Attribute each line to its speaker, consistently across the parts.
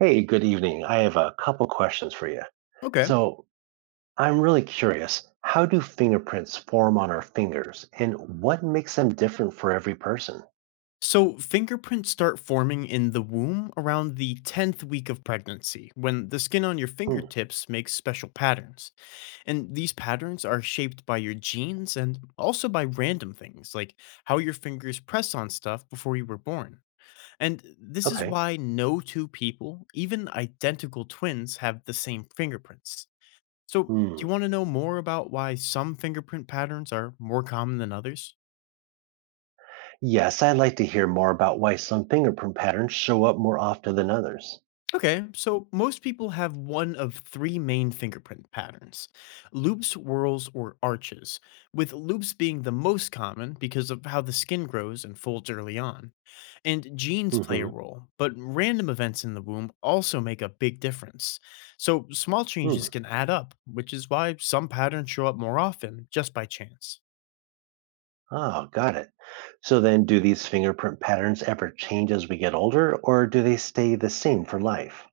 Speaker 1: Hey, good evening. I have a couple questions for you.
Speaker 2: Okay.
Speaker 1: So, I'm really curious, how do fingerprints form on our fingers and what makes them different for every person?
Speaker 2: So fingerprints start forming in the womb around the 10th week of pregnancy when the skin on your
Speaker 1: Hmm,
Speaker 2: fingertips makes special patterns. And these patterns are shaped by your genes and also by random things like how your fingers press on stuff before you were born. And this is
Speaker 1: okay.
Speaker 2: why no two people, even identical twins, have the same fingerprints. So, do you
Speaker 1: Hmm.
Speaker 2: want to know more about why some fingerprint patterns are more common than others?
Speaker 1: Yes, I'd like to hear more about why some fingerprint patterns show up more often than others.
Speaker 2: Okay, so most people have one of three main fingerprint patterns: loops, whorls, or arches, with loops being the most common because of how the skin grows and folds early on. And genes play a
Speaker 1: Mm-hmm.
Speaker 2: role, but random events in the womb also make a big difference. So small changes
Speaker 1: Hmm.
Speaker 2: can add up, which is why some patterns show up more often just by chance.
Speaker 1: Oh, got it. So then do these fingerprint patterns ever change as we get older or do they stay the same for life?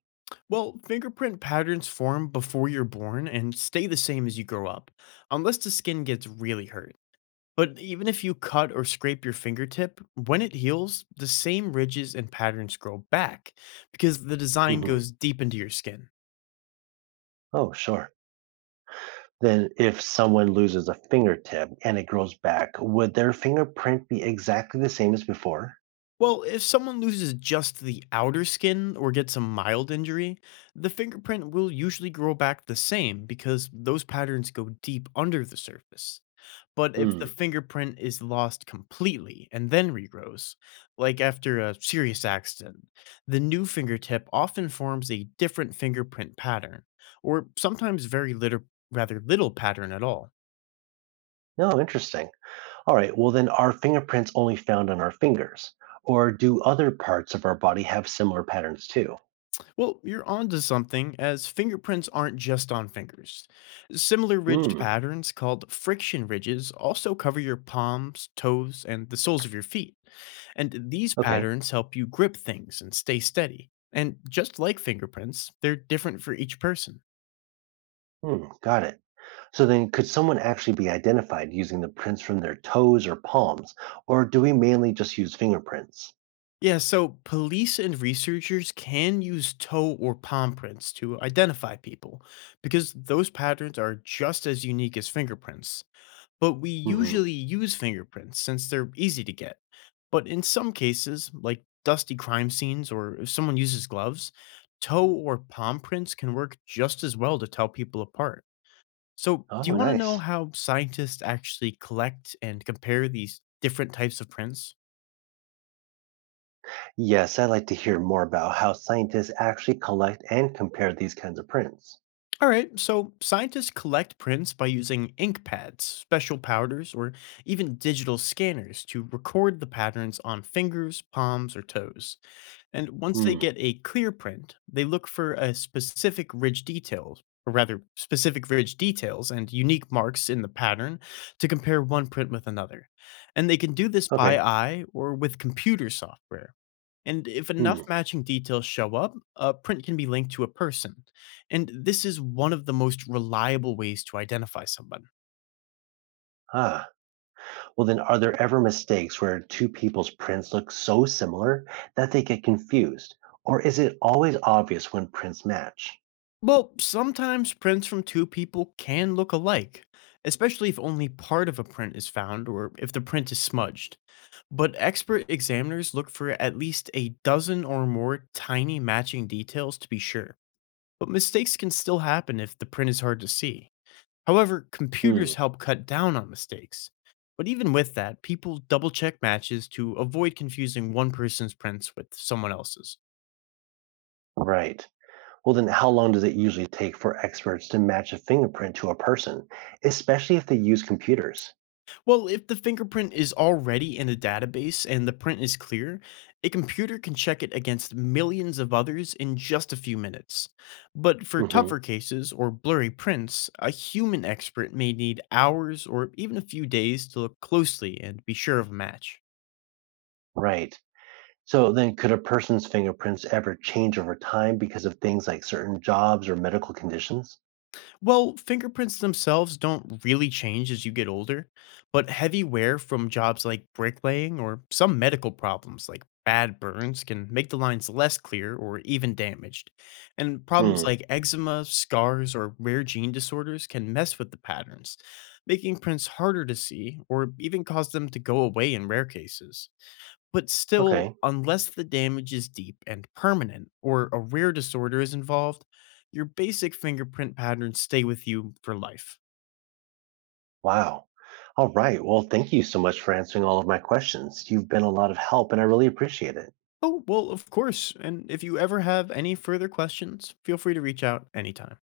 Speaker 2: Well, fingerprint patterns form before you're born and stay the same as you grow up, unless the skin gets really hurt. But even if you cut or scrape your fingertip, when it heals, the same ridges and patterns grow back because the design
Speaker 1: Mm-hmm.
Speaker 2: goes deep into your skin.
Speaker 1: Oh, sure. Then, if someone loses a fingertip and it grows back, would their fingerprint be exactly the same as before?
Speaker 2: Well, if someone loses just the outer skin or gets a mild injury, the fingerprint will usually grow back the same because those patterns go deep under the surface. But if
Speaker 1: Hmm.
Speaker 2: the fingerprint is lost completely and then regrows, like after a serious accident, the new fingertip often forms a different fingerprint pattern, or sometimes very little rather little pattern at all.
Speaker 1: No, interesting. All right. Well, then, are fingerprints only found on our fingers, or do other parts of our body have similar patterns too?
Speaker 2: Well, you're onto something, as fingerprints aren't just on fingers. Similar ridged
Speaker 1: Hmm.
Speaker 2: patterns called friction ridges also cover your palms, toes, and the soles of your feet. And these
Speaker 1: Okay.
Speaker 2: patterns help you grip things and stay steady. And just like fingerprints, they're different for each person.
Speaker 1: Hmm. Got it. So then, could someone actually be identified using the prints from their toes or palms, or do we mainly just use fingerprints?
Speaker 2: Yeah, so police and researchers can use toe or palm prints to identify people because those patterns are just as unique as fingerprints. But we
Speaker 1: Hmm.
Speaker 2: usually use fingerprints since they're easy to get. But in some cases, like dusty crime scenes or if someone uses gloves, toe or palm prints can work just as well to tell people apart. So, do
Speaker 1: Oh,
Speaker 2: you want to know
Speaker 1: nice.
Speaker 2: how scientists actually collect and compare these different types of prints?
Speaker 1: Yes, I'd like to hear more about how scientists actually collect and compare these kinds of prints.
Speaker 2: All right, so scientists collect prints by using ink pads, special powders, or even digital scanners to record the patterns on fingers, palms, or toes. And once they
Speaker 1: Hmm.
Speaker 2: get a clear print, they look for a specific ridge details, or rather, specific ridge details and unique marks in the pattern to compare one print with another. And they can do this by
Speaker 1: Okay.
Speaker 2: eye or with computer software. And if enough
Speaker 1: Hmm.
Speaker 2: matching details show up, a print can be linked to a person. And this is one of the most reliable ways to identify somebody.
Speaker 1: Ah. Well, then, are there ever mistakes where two people's prints look so similar that they get confused? Or is it always obvious when prints match?
Speaker 2: Well, sometimes prints from two people can look alike, especially if only part of a print is found or if the print is smudged. But expert examiners look for at least a dozen or more tiny matching details to be sure. But mistakes can still happen if the print is hard to see. However, computers
Speaker 1: Hmm.
Speaker 2: help cut down on mistakes. But even with that, people double check matches to avoid confusing one person's prints with someone else's.
Speaker 1: Right. Well, then, how long does it usually take for experts to match a fingerprint to a person, especially if they use computers?
Speaker 2: Well, if the fingerprint is already in a database and the print is clear, a computer can check it against millions of others in just a few minutes. But for
Speaker 1: Hmm.
Speaker 2: tougher cases or blurry prints, a human expert may need hours or even a few days to look closely and be sure of a match.
Speaker 1: Right. So then could a person's fingerprints ever change over time because of things like certain jobs or medical conditions?
Speaker 2: Well, fingerprints themselves don't really change as you get older, but heavy wear from jobs like bricklaying or some medical problems like bad burns can make the lines less clear or even damaged. And problems
Speaker 1: Hmm.
Speaker 2: like eczema, scars, or rare gene disorders can mess with the patterns, making prints harder to see or even cause them to go away in rare cases. But still,
Speaker 1: Okay.
Speaker 2: unless the damage is deep and permanent or a rare disorder is involved, your basic fingerprint patterns stay with you for life.
Speaker 1: Wow. All right. Well, thank you so much for answering all of my questions. You've been a lot of help and I really appreciate it.
Speaker 2: Oh, well, of course. And if you ever have any further questions, feel free to reach out anytime.